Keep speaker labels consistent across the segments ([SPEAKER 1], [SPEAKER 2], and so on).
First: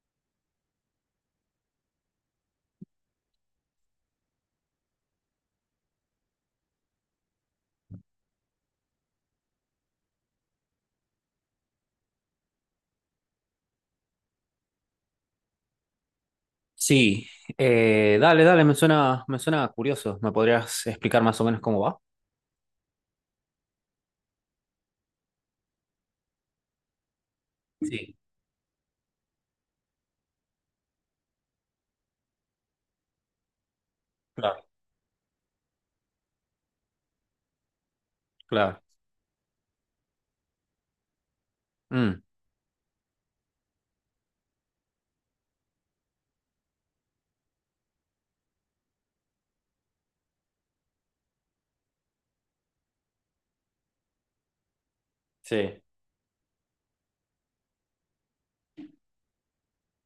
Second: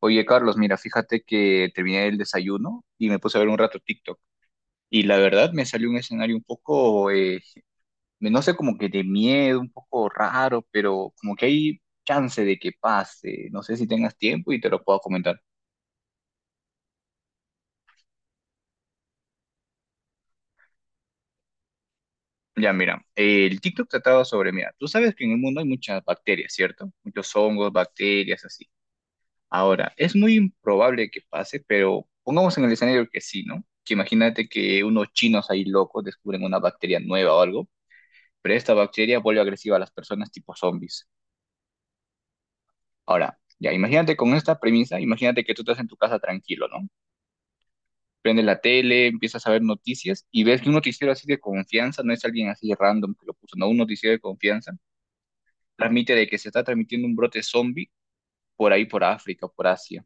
[SPEAKER 1] Oye, Carlos, mira, fíjate que terminé el desayuno y me puse a ver un rato TikTok. Y la verdad me salió un escenario un poco, no sé, como que de miedo, un poco raro, pero como que hay chance de que pase. No sé si tengas tiempo y te lo puedo comentar.
[SPEAKER 2] Sí, dale, dale, me suena curioso. ¿Me podrías explicar más o menos cómo va?
[SPEAKER 1] Ya, mira, el TikTok trataba sobre, mira, tú sabes que en el mundo hay muchas bacterias, ¿cierto? Muchos hongos,
[SPEAKER 2] Sí,
[SPEAKER 1] bacterias, así. Ahora, es muy improbable que pase, pero pongamos en el escenario que sí, ¿no? Que imagínate
[SPEAKER 2] claro,
[SPEAKER 1] que unos chinos ahí locos descubren una bacteria nueva o algo, pero esta
[SPEAKER 2] claro.
[SPEAKER 1] bacteria vuelve agresiva a las personas tipo zombies.
[SPEAKER 2] Mm,
[SPEAKER 1] Ahora, ya, imagínate con esta premisa, imagínate que tú estás en tu casa tranquilo, ¿no? Prendes la tele, empiezas a ver noticias y ves que un noticiero así de confianza, no es alguien así random que lo puso, no, un noticiero de confianza,
[SPEAKER 2] sí,
[SPEAKER 1] transmite de que se está transmitiendo un brote zombie por ahí, por África, por Asia.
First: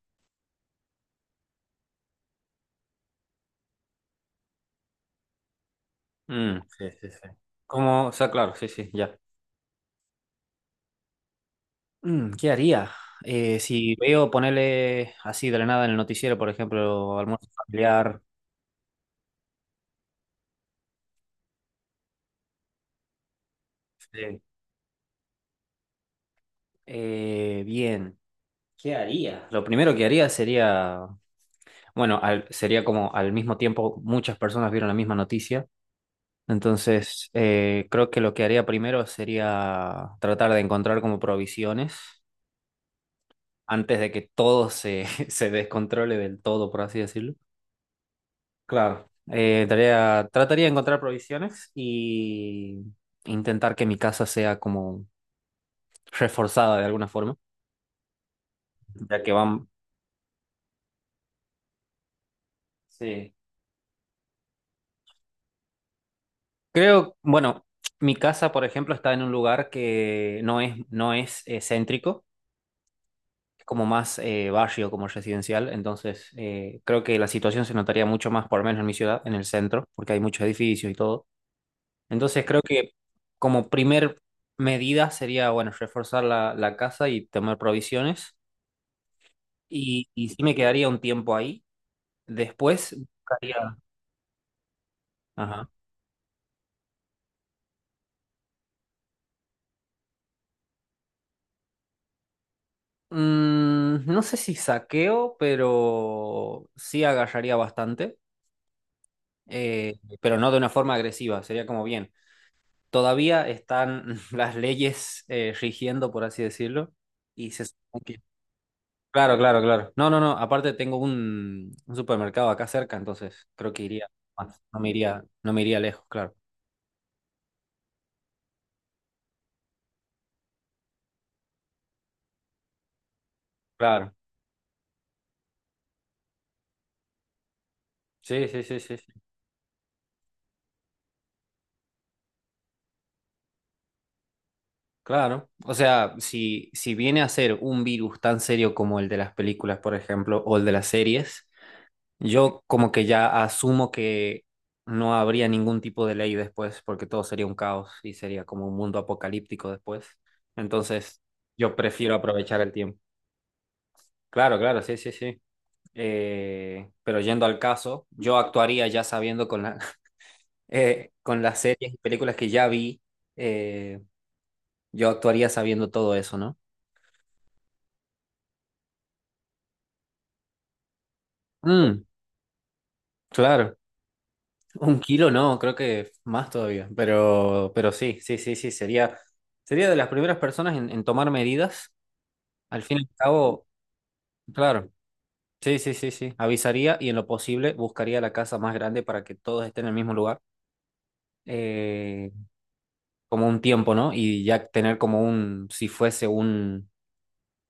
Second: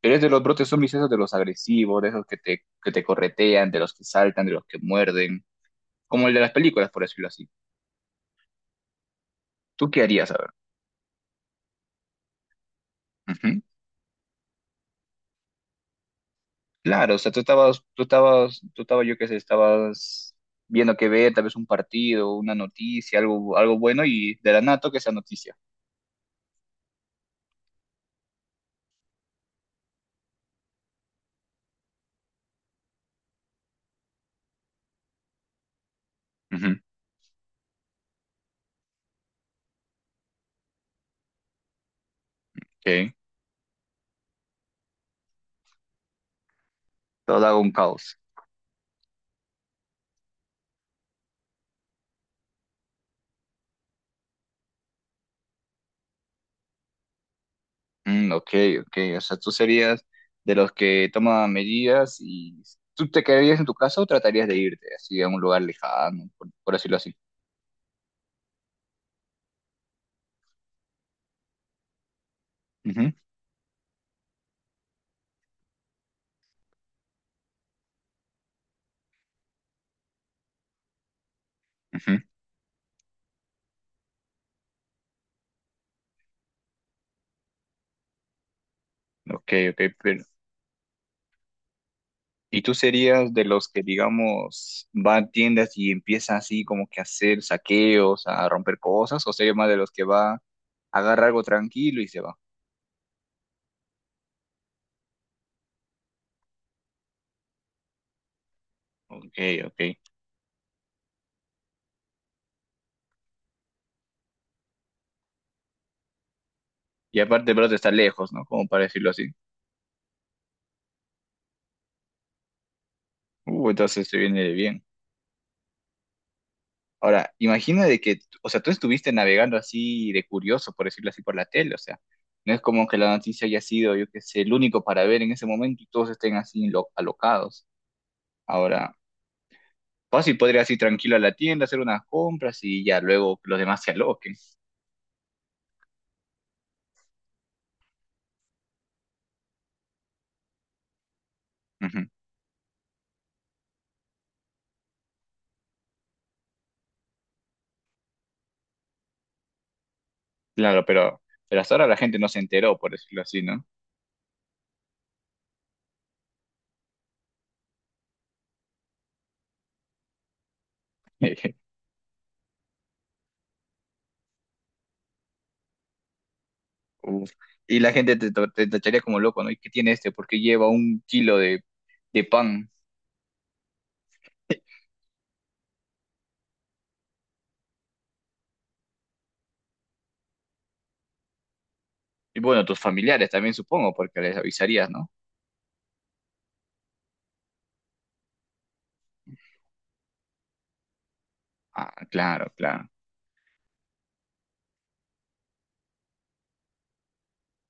[SPEAKER 1] Pero es de los brotes zombies esos de los agresivos, de esos que te corretean, de los que saltan, de los que muerden, como el de las
[SPEAKER 2] mm,
[SPEAKER 1] películas,
[SPEAKER 2] sí,
[SPEAKER 1] por
[SPEAKER 2] sí,
[SPEAKER 1] decirlo
[SPEAKER 2] sí.
[SPEAKER 1] así.
[SPEAKER 2] ¿Cómo? O sea, claro, sí, sí, ya.
[SPEAKER 1] ¿Tú qué harías, a ver?
[SPEAKER 2] Mm, ¿qué haría? Si veo ponerle así de la nada en el noticiero, por
[SPEAKER 1] Claro, o
[SPEAKER 2] ejemplo,
[SPEAKER 1] sea, tú
[SPEAKER 2] almuerzo
[SPEAKER 1] estabas, tú
[SPEAKER 2] familiar.
[SPEAKER 1] estabas, tú estabas, yo qué sé, estabas viendo que ver, tal vez un partido, una noticia, algo, algo bueno, y
[SPEAKER 2] Sí.
[SPEAKER 1] de la nada que esa noticia.
[SPEAKER 2] Bien, ¿qué haría? Lo primero que haría sería, bueno, sería como al mismo tiempo muchas personas vieron la misma noticia.
[SPEAKER 1] Ujú,
[SPEAKER 2] Entonces, creo que lo que haría primero sería tratar de encontrar como provisiones
[SPEAKER 1] ok.
[SPEAKER 2] antes de que todo se descontrole del todo, por así decirlo.
[SPEAKER 1] Todo un caos.
[SPEAKER 2] Claro. Trataría de encontrar provisiones y intentar que mi casa sea como reforzada de alguna forma,
[SPEAKER 1] Mm, ok, ok. O
[SPEAKER 2] ya que
[SPEAKER 1] sea, tú
[SPEAKER 2] van...
[SPEAKER 1] serías de los que toman medidas y tú te
[SPEAKER 2] Sí.
[SPEAKER 1] quedarías en tu casa o tratarías de irte así a un lugar lejano, por decirlo así.
[SPEAKER 2] Creo, bueno, mi casa, por ejemplo, está en un lugar que no es céntrico.
[SPEAKER 1] Ujú,
[SPEAKER 2] Es como más barrio, como residencial, entonces creo que la situación se notaría mucho más, por lo menos en mi ciudad, en el centro, porque hay muchos edificios y todo.
[SPEAKER 1] ujú.
[SPEAKER 2] Entonces creo que como primer medida sería, bueno, reforzar la casa y tomar provisiones.
[SPEAKER 1] Ok, ok.
[SPEAKER 2] Y sí me quedaría un tiempo ahí.
[SPEAKER 1] ¿Y tú
[SPEAKER 2] Después
[SPEAKER 1] serías de los
[SPEAKER 2] buscaría...
[SPEAKER 1] que, digamos, va a
[SPEAKER 2] Ajá.
[SPEAKER 1] tiendas y empieza así como que a hacer saqueos, a romper cosas? ¿O serías más de los que va a agarrar algo tranquilo y se va?
[SPEAKER 2] Mm, no sé si saqueo, pero sí agarraría bastante,
[SPEAKER 1] Ok, ok.
[SPEAKER 2] pero no de una forma agresiva, sería como bien. Todavía están las leyes rigiendo, por así decirlo,
[SPEAKER 1] Y aparte,
[SPEAKER 2] y
[SPEAKER 1] el
[SPEAKER 2] se
[SPEAKER 1] brazo está
[SPEAKER 2] supone que...
[SPEAKER 1] lejos, ¿no? Como para decirlo así.
[SPEAKER 2] Claro, claro, claro. No, no, no, aparte tengo un supermercado acá cerca, entonces creo que
[SPEAKER 1] Entonces
[SPEAKER 2] iría
[SPEAKER 1] se viene de
[SPEAKER 2] más, no
[SPEAKER 1] bien.
[SPEAKER 2] me iría, no me iría lejos, claro.
[SPEAKER 1] Ahora, imagina de que, o sea, tú estuviste navegando así de curioso, por decirlo así, por la tele, o sea, no es como que la noticia haya sido, yo
[SPEAKER 2] Claro.
[SPEAKER 1] qué sé, el único para ver en ese momento y todos estén así alocados.
[SPEAKER 2] Sí, sí, sí,
[SPEAKER 1] Ahora.
[SPEAKER 2] sí, sí.
[SPEAKER 1] Pues y podrías ir tranquilo a la tienda, hacer unas compras y ya luego los demás se aloquen.
[SPEAKER 2] Claro. O sea, si viene a ser un virus tan serio como el de las películas, por ejemplo, o el de las series,
[SPEAKER 1] Ujú.
[SPEAKER 2] yo como que ya asumo que no habría ningún tipo de ley después, porque todo sería un caos y sería como un mundo apocalíptico después.
[SPEAKER 1] Claro,
[SPEAKER 2] Entonces,
[SPEAKER 1] pero hasta
[SPEAKER 2] yo
[SPEAKER 1] ahora la
[SPEAKER 2] prefiero
[SPEAKER 1] gente no se
[SPEAKER 2] aprovechar el
[SPEAKER 1] enteró, por
[SPEAKER 2] tiempo.
[SPEAKER 1] decirlo así, ¿no?
[SPEAKER 2] Claro, claro, sí, sí, sí. Pero yendo al caso, yo actuaría ya sabiendo con con las series y películas que ya vi, eh, yo actuaría sabiendo todo eso, ¿no?
[SPEAKER 1] Uf. Y la gente te tacharía como loco, ¿no? ¿Y qué tiene este? ¿Por qué lleva un kilo
[SPEAKER 2] Mm,
[SPEAKER 1] de pan?
[SPEAKER 2] claro. Un kilo no, creo que más todavía, pero sí, sí, sí, sí, sería, sería de las primeras personas en tomar medidas.
[SPEAKER 1] Y bueno, tus
[SPEAKER 2] Al fin y al
[SPEAKER 1] familiares también
[SPEAKER 2] cabo,
[SPEAKER 1] supongo, porque les avisarías,
[SPEAKER 2] claro,
[SPEAKER 1] ¿no?
[SPEAKER 2] sí, sí, sí, sí, avisaría y en lo posible buscaría la casa más grande para que todos estén en el mismo lugar,
[SPEAKER 1] Ah,
[SPEAKER 2] eh,
[SPEAKER 1] claro, claro.
[SPEAKER 2] como un tiempo, ¿no? Y ya tener como un, si fuese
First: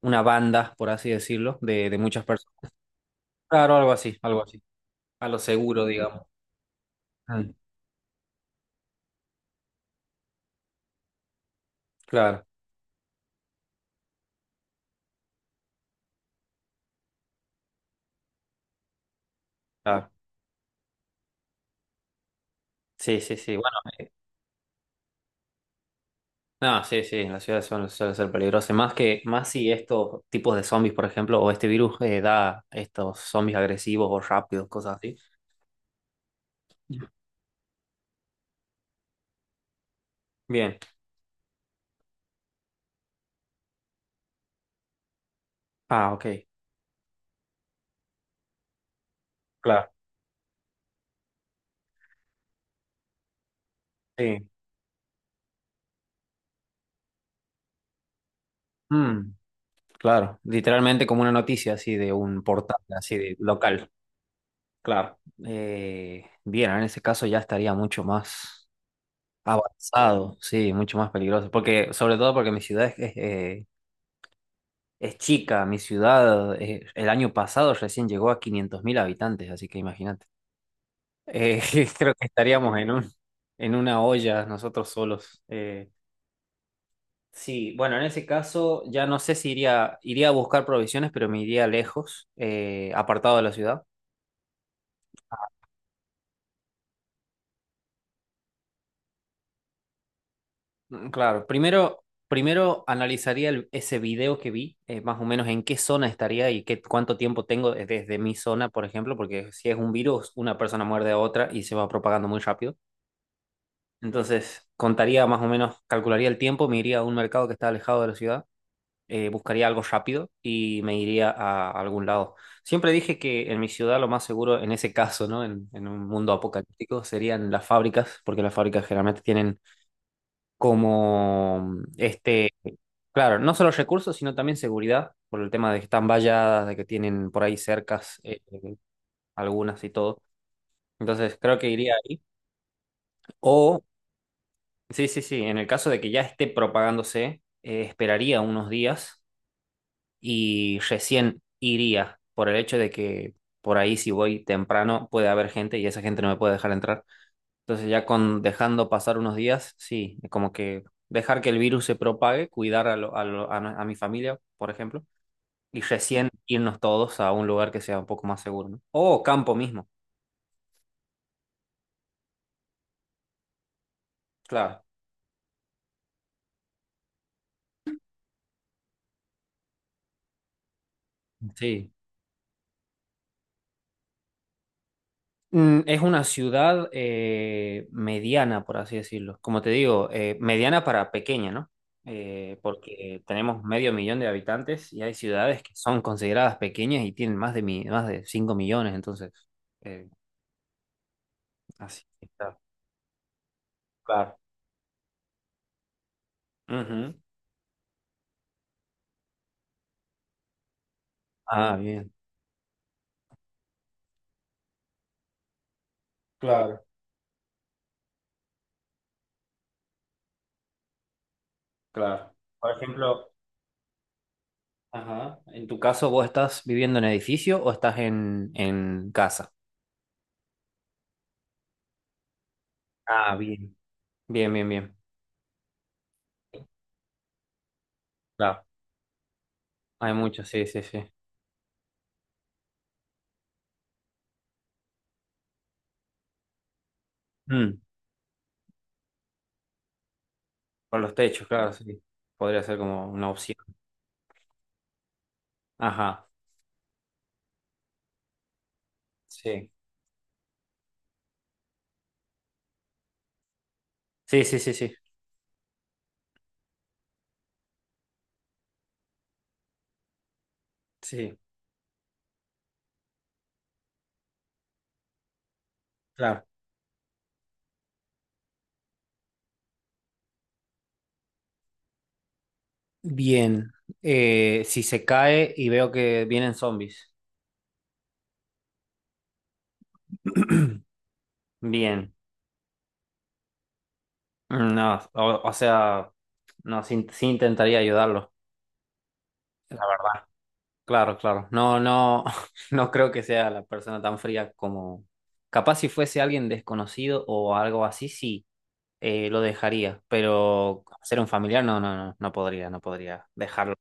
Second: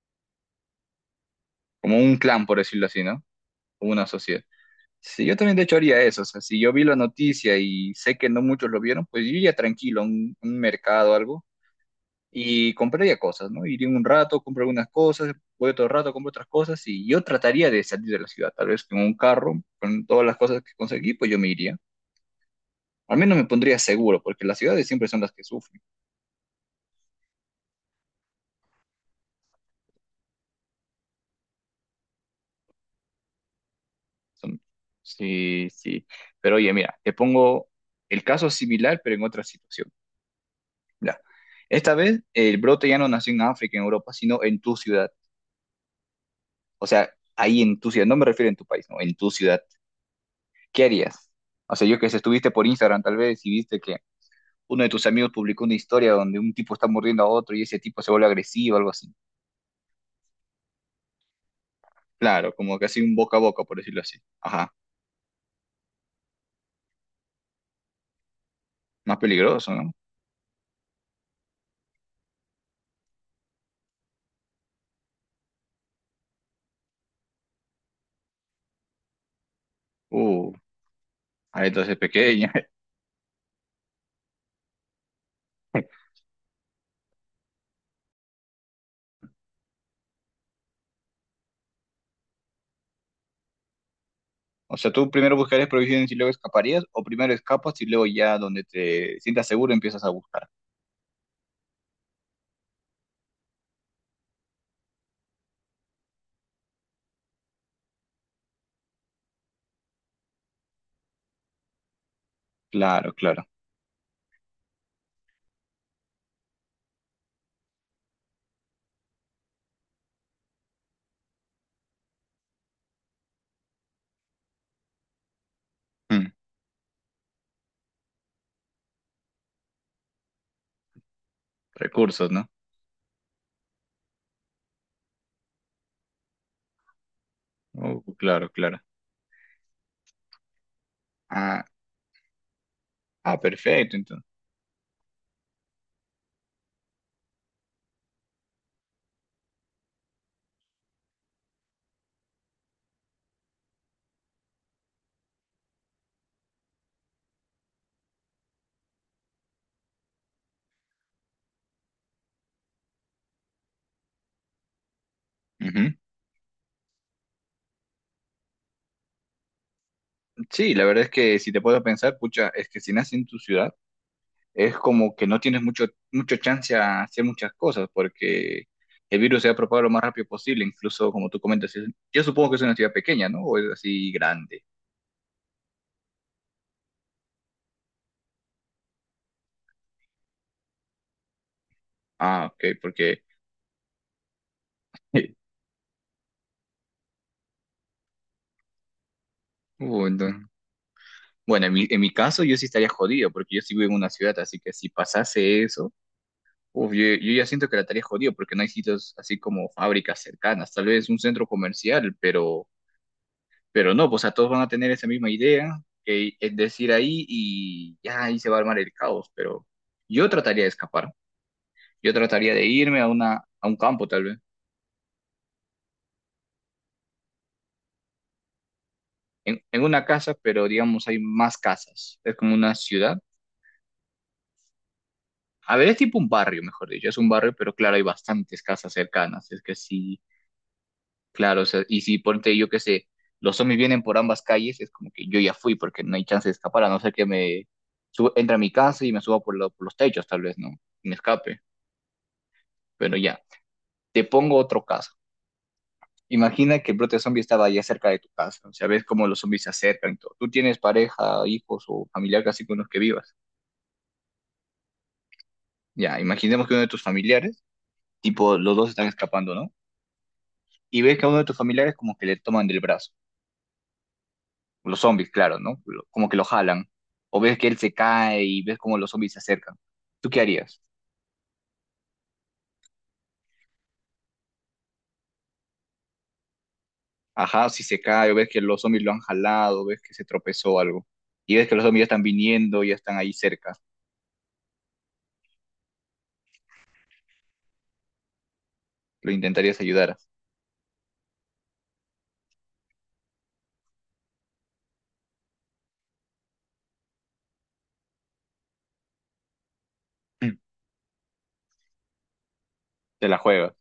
[SPEAKER 2] una banda, por así decirlo,
[SPEAKER 1] Como
[SPEAKER 2] de
[SPEAKER 1] un
[SPEAKER 2] muchas
[SPEAKER 1] clan,
[SPEAKER 2] personas.
[SPEAKER 1] por decirlo así, ¿no?
[SPEAKER 2] Claro,
[SPEAKER 1] Como una sociedad.
[SPEAKER 2] algo así,
[SPEAKER 1] Sí,
[SPEAKER 2] a
[SPEAKER 1] yo
[SPEAKER 2] lo
[SPEAKER 1] también de hecho
[SPEAKER 2] seguro,
[SPEAKER 1] haría eso.
[SPEAKER 2] digamos.
[SPEAKER 1] O sea, si yo vi la
[SPEAKER 2] Mm,
[SPEAKER 1] noticia y sé que no muchos lo vieron, pues yo iría tranquilo a un mercado o algo
[SPEAKER 2] claro,
[SPEAKER 1] y compraría cosas, ¿no? Iría un rato, compro algunas cosas, voy otro rato, compro otras cosas y yo trataría de salir de la ciudad, tal vez con un carro, con
[SPEAKER 2] claro,
[SPEAKER 1] todas las cosas que conseguí, pues yo me iría. Al
[SPEAKER 2] sí,
[SPEAKER 1] menos
[SPEAKER 2] sí,
[SPEAKER 1] me
[SPEAKER 2] sí.
[SPEAKER 1] pondría seguro, porque las ciudades siempre son las que sufren.
[SPEAKER 2] No, sí, sí, en la ciudad suele, suele ser peligroso. Más que, más si estos tipos de zombies, por ejemplo, o este virus da estos zombies agresivos o
[SPEAKER 1] Son-
[SPEAKER 2] rápidos, cosas así.
[SPEAKER 1] Sí, sí. Pero oye, mira, te pongo el caso similar, pero en otra situación.
[SPEAKER 2] Bien.
[SPEAKER 1] Mira, esta vez el brote ya no nació en África, en Europa, sino en tu ciudad.
[SPEAKER 2] Ah, ok.
[SPEAKER 1] O sea, ahí en tu ciudad, no me refiero en tu país, no, en tu ciudad.
[SPEAKER 2] Claro.
[SPEAKER 1] ¿Qué harías? O sea, yo que sé, estuviste por Instagram tal vez y viste que
[SPEAKER 2] Sí.
[SPEAKER 1] uno de tus amigos publicó una historia donde un tipo está mordiendo a otro y ese tipo se vuelve agresivo, algo así.
[SPEAKER 2] Mm, claro. Literalmente como una noticia así de un
[SPEAKER 1] Claro,
[SPEAKER 2] portal,
[SPEAKER 1] como casi un
[SPEAKER 2] así
[SPEAKER 1] boca
[SPEAKER 2] de
[SPEAKER 1] a boca, por
[SPEAKER 2] local.
[SPEAKER 1] decirlo así. Ajá,
[SPEAKER 2] Claro. Bien, en ese caso ya estaría mucho más
[SPEAKER 1] más peligroso, ¿no?
[SPEAKER 2] avanzado, sí, mucho más peligroso. Porque, sobre todo porque mi ciudad es chica, mi ciudad el año pasado recién llegó a 500 000 habitantes, así que imagínate.
[SPEAKER 1] Uh,
[SPEAKER 2] Eh,
[SPEAKER 1] ah, entonces
[SPEAKER 2] creo que
[SPEAKER 1] pequeña.
[SPEAKER 2] estaríamos en un, en una olla nosotros solos. Sí, bueno, en ese caso ya no sé si iría, iría a buscar provisiones, pero me iría lejos, apartado de la ciudad.
[SPEAKER 1] O sea, tú primero buscarías provisiones y luego escaparías, o primero escapas y luego ya donde te sientas seguro empiezas a buscar.
[SPEAKER 2] Mm, claro, primero, primero analizaría ese video que vi, más o menos en qué zona estaría y cuánto tiempo tengo desde mi zona, por ejemplo, porque si es un virus, una persona muerde a otra y se va propagando muy rápido.
[SPEAKER 1] Claro, claro.
[SPEAKER 2] Entonces, contaría más o menos, calcularía el tiempo, me iría a un mercado que está alejado de la ciudad, buscaría algo rápido y me iría a algún lado. Siempre dije que en mi ciudad lo más seguro, en ese caso, ¿no? En un
[SPEAKER 1] Mm,
[SPEAKER 2] mundo apocalíptico, serían las fábricas, porque las fábricas generalmente tienen como
[SPEAKER 1] recursos, ¿no?
[SPEAKER 2] este, claro, no solo recursos, sino también seguridad, por el tema de que están valladas, de que tienen por ahí cercas,
[SPEAKER 1] Claro, claro.
[SPEAKER 2] algunas y todo. Entonces, creo
[SPEAKER 1] Ah,
[SPEAKER 2] que iría ahí.
[SPEAKER 1] ah,
[SPEAKER 2] O
[SPEAKER 1] perfecto, entonces.
[SPEAKER 2] sí, sí, sí. En el caso de que ya esté propagándose, esperaría unos días y recién iría por el hecho de que por ahí si voy temprano puede haber gente y esa gente no me puede dejar entrar. Entonces ya con dejando pasar unos días, sí, como que dejar que el virus se propague, cuidar a, lo- a, lo- a no- a mi familia, por ejemplo, y
[SPEAKER 1] Ujú.
[SPEAKER 2] recién irnos todos a un lugar que sea un poco más seguro, ¿no? O campo mismo,
[SPEAKER 1] Sí, la verdad es que si te puedo pensar, pucha, es que si naces en tu ciudad, es
[SPEAKER 2] claro.
[SPEAKER 1] como que no tienes mucho, mucho chance a hacer muchas cosas porque el virus se ha propagado lo más rápido posible, incluso como tú comentas,
[SPEAKER 2] Sí.
[SPEAKER 1] yo supongo que es una ciudad pequeña, ¿no? O es así grande.
[SPEAKER 2] Mm, es una ciudad mediana, por así decirlo. Como te digo, mediana para pequeña, ¿no?
[SPEAKER 1] Ah, ok, porque...
[SPEAKER 2] Porque tenemos medio millón de habitantes y hay ciudades que son consideradas pequeñas y tienen más más de 5 000 000, entonces, eh,
[SPEAKER 1] entonces- Bueno, en en
[SPEAKER 2] así
[SPEAKER 1] mi
[SPEAKER 2] que
[SPEAKER 1] caso yo
[SPEAKER 2] está.
[SPEAKER 1] sí estaría jodido porque yo sí vivo en una ciudad,
[SPEAKER 2] Claro.
[SPEAKER 1] así que si pasase eso, uf,
[SPEAKER 2] Ujú.
[SPEAKER 1] yo ya siento que la estaría jodido porque no hay sitios así como fábricas cercanas, tal vez un centro
[SPEAKER 2] Ah, bien.
[SPEAKER 1] comercial, pero... Pero no, pues a todos van a tener esa misma idea, que es
[SPEAKER 2] Claro,
[SPEAKER 1] decir, ahí y ya ahí se va a armar el caos, pero yo trataría de escapar, yo
[SPEAKER 2] claro.
[SPEAKER 1] trataría de
[SPEAKER 2] Por
[SPEAKER 1] irme a
[SPEAKER 2] ejemplo,
[SPEAKER 1] una, a un campo tal vez,
[SPEAKER 2] ajá, en tu caso, ¿vos estás viviendo en edificio o estás en casa?
[SPEAKER 1] en una casa, pero digamos hay más casas, es como una ciudad.
[SPEAKER 2] Ah, bien. Bien, bien, bien.
[SPEAKER 1] A ver, es tipo un barrio, mejor dicho, es un barrio, pero claro, hay bastantes
[SPEAKER 2] Claro.
[SPEAKER 1] casas cercanas, es que
[SPEAKER 2] Hay
[SPEAKER 1] sí,
[SPEAKER 2] muchos, sí, sí, sí.
[SPEAKER 1] claro, o sea, y si ponte yo que sé, los zombies vienen por ambas calles, es como que yo ya fui porque no hay chance de escapar, a no ser que me
[SPEAKER 2] Mm.
[SPEAKER 1] suba, entre a mi casa y me suba por los techos tal vez, ¿no?
[SPEAKER 2] Con
[SPEAKER 1] Y me
[SPEAKER 2] los techos,
[SPEAKER 1] escape.
[SPEAKER 2] claro, sí. Podría ser como
[SPEAKER 1] Pero
[SPEAKER 2] una
[SPEAKER 1] ya,
[SPEAKER 2] opción.
[SPEAKER 1] te pongo otro caso.
[SPEAKER 2] Ajá,
[SPEAKER 1] Imagina que el brote zombie estaba allá cerca de tu casa. O sea, ves cómo los zombies se
[SPEAKER 2] sí.
[SPEAKER 1] acercan y todo. Tú tienes pareja, hijos o familiar casi con los que vivas.
[SPEAKER 2] Sí, sí, sí, sí.
[SPEAKER 1] Ya, imaginemos que uno de tus familiares, tipo, los dos están escapando, ¿no? Y ves que a uno
[SPEAKER 2] Sí,
[SPEAKER 1] de tus familiares como que le toman del brazo. Los zombies, claro, ¿no? Como que lo
[SPEAKER 2] claro.
[SPEAKER 1] jalan. O ves que él se cae y ves cómo los zombies se acercan. ¿Tú qué harías?
[SPEAKER 2] Bien. Si se cae y veo que vienen zombies.
[SPEAKER 1] Ajá, si se cae, o ves que los zombies lo han jalado, ves que se tropezó o algo. Y ves que los zombies ya
[SPEAKER 2] Bien.
[SPEAKER 1] están viniendo, ya están ahí cerca.
[SPEAKER 2] No, o sea, no, sí, sí intentaría ayudarlo,
[SPEAKER 1] Lo intentarías
[SPEAKER 2] la
[SPEAKER 1] ayudar.
[SPEAKER 2] verdad. Claro, claro. No, no, no creo que sea la persona tan fría como... Capaz si fuese alguien desconocido o algo así, sí, lo dejaría. Pero ser un familiar, no, no, no, no podría, no podría
[SPEAKER 1] Te la juegas.
[SPEAKER 2] dejarlo.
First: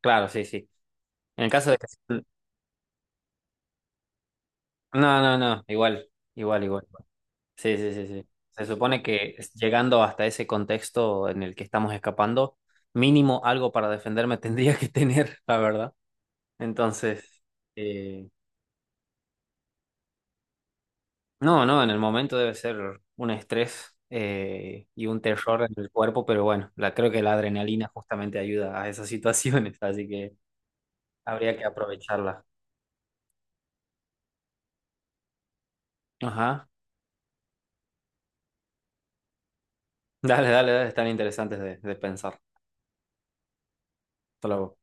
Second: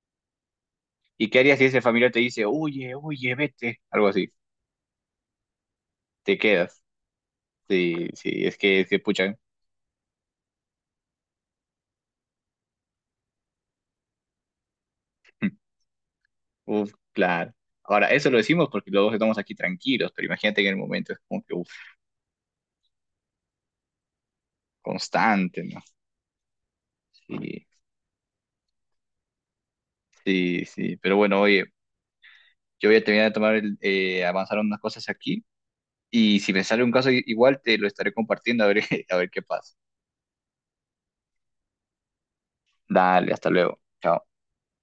[SPEAKER 2] Claro, sí, sí.
[SPEAKER 1] ¿Y qué
[SPEAKER 2] En el
[SPEAKER 1] harías si
[SPEAKER 2] caso de
[SPEAKER 1] ese
[SPEAKER 2] que...
[SPEAKER 1] familiar te dice, oye, oye, vete? Algo así,
[SPEAKER 2] No, no, no, igual,
[SPEAKER 1] te
[SPEAKER 2] igual,
[SPEAKER 1] quedas.
[SPEAKER 2] igual. Igual. Sí, sí,
[SPEAKER 1] Sí,
[SPEAKER 2] sí, sí.
[SPEAKER 1] sí, es
[SPEAKER 2] Se
[SPEAKER 1] que se
[SPEAKER 2] supone que
[SPEAKER 1] puchan.
[SPEAKER 2] llegando hasta ese contexto en el que estamos escapando, mínimo algo para defenderme tendría que tener, la verdad.
[SPEAKER 1] Uf,
[SPEAKER 2] Entonces,
[SPEAKER 1] claro. Ahora,
[SPEAKER 2] eh,
[SPEAKER 1] eso lo decimos porque los dos estamos aquí tranquilos, pero imagínate que en el momento es como que,
[SPEAKER 2] no,
[SPEAKER 1] uf,
[SPEAKER 2] no, en el momento debe ser un estrés y un
[SPEAKER 1] constante,
[SPEAKER 2] terror en
[SPEAKER 1] ¿no?
[SPEAKER 2] el cuerpo, pero bueno, creo que la
[SPEAKER 1] Sí,
[SPEAKER 2] adrenalina justamente ayuda a esas situaciones, así que
[SPEAKER 1] sí, sí. Pero bueno,
[SPEAKER 2] habría
[SPEAKER 1] oye,
[SPEAKER 2] que aprovecharla.
[SPEAKER 1] yo voy a terminar de tomar, avanzar unas cosas aquí y si me
[SPEAKER 2] Ajá.
[SPEAKER 1] sale un caso igual te lo estaré compartiendo a ver, a ver qué pasa.
[SPEAKER 2] Dale, dale, dale, están interesantes de pensar.
[SPEAKER 1] Dale, hasta luego. Chao.
[SPEAKER 2] Hasta luego.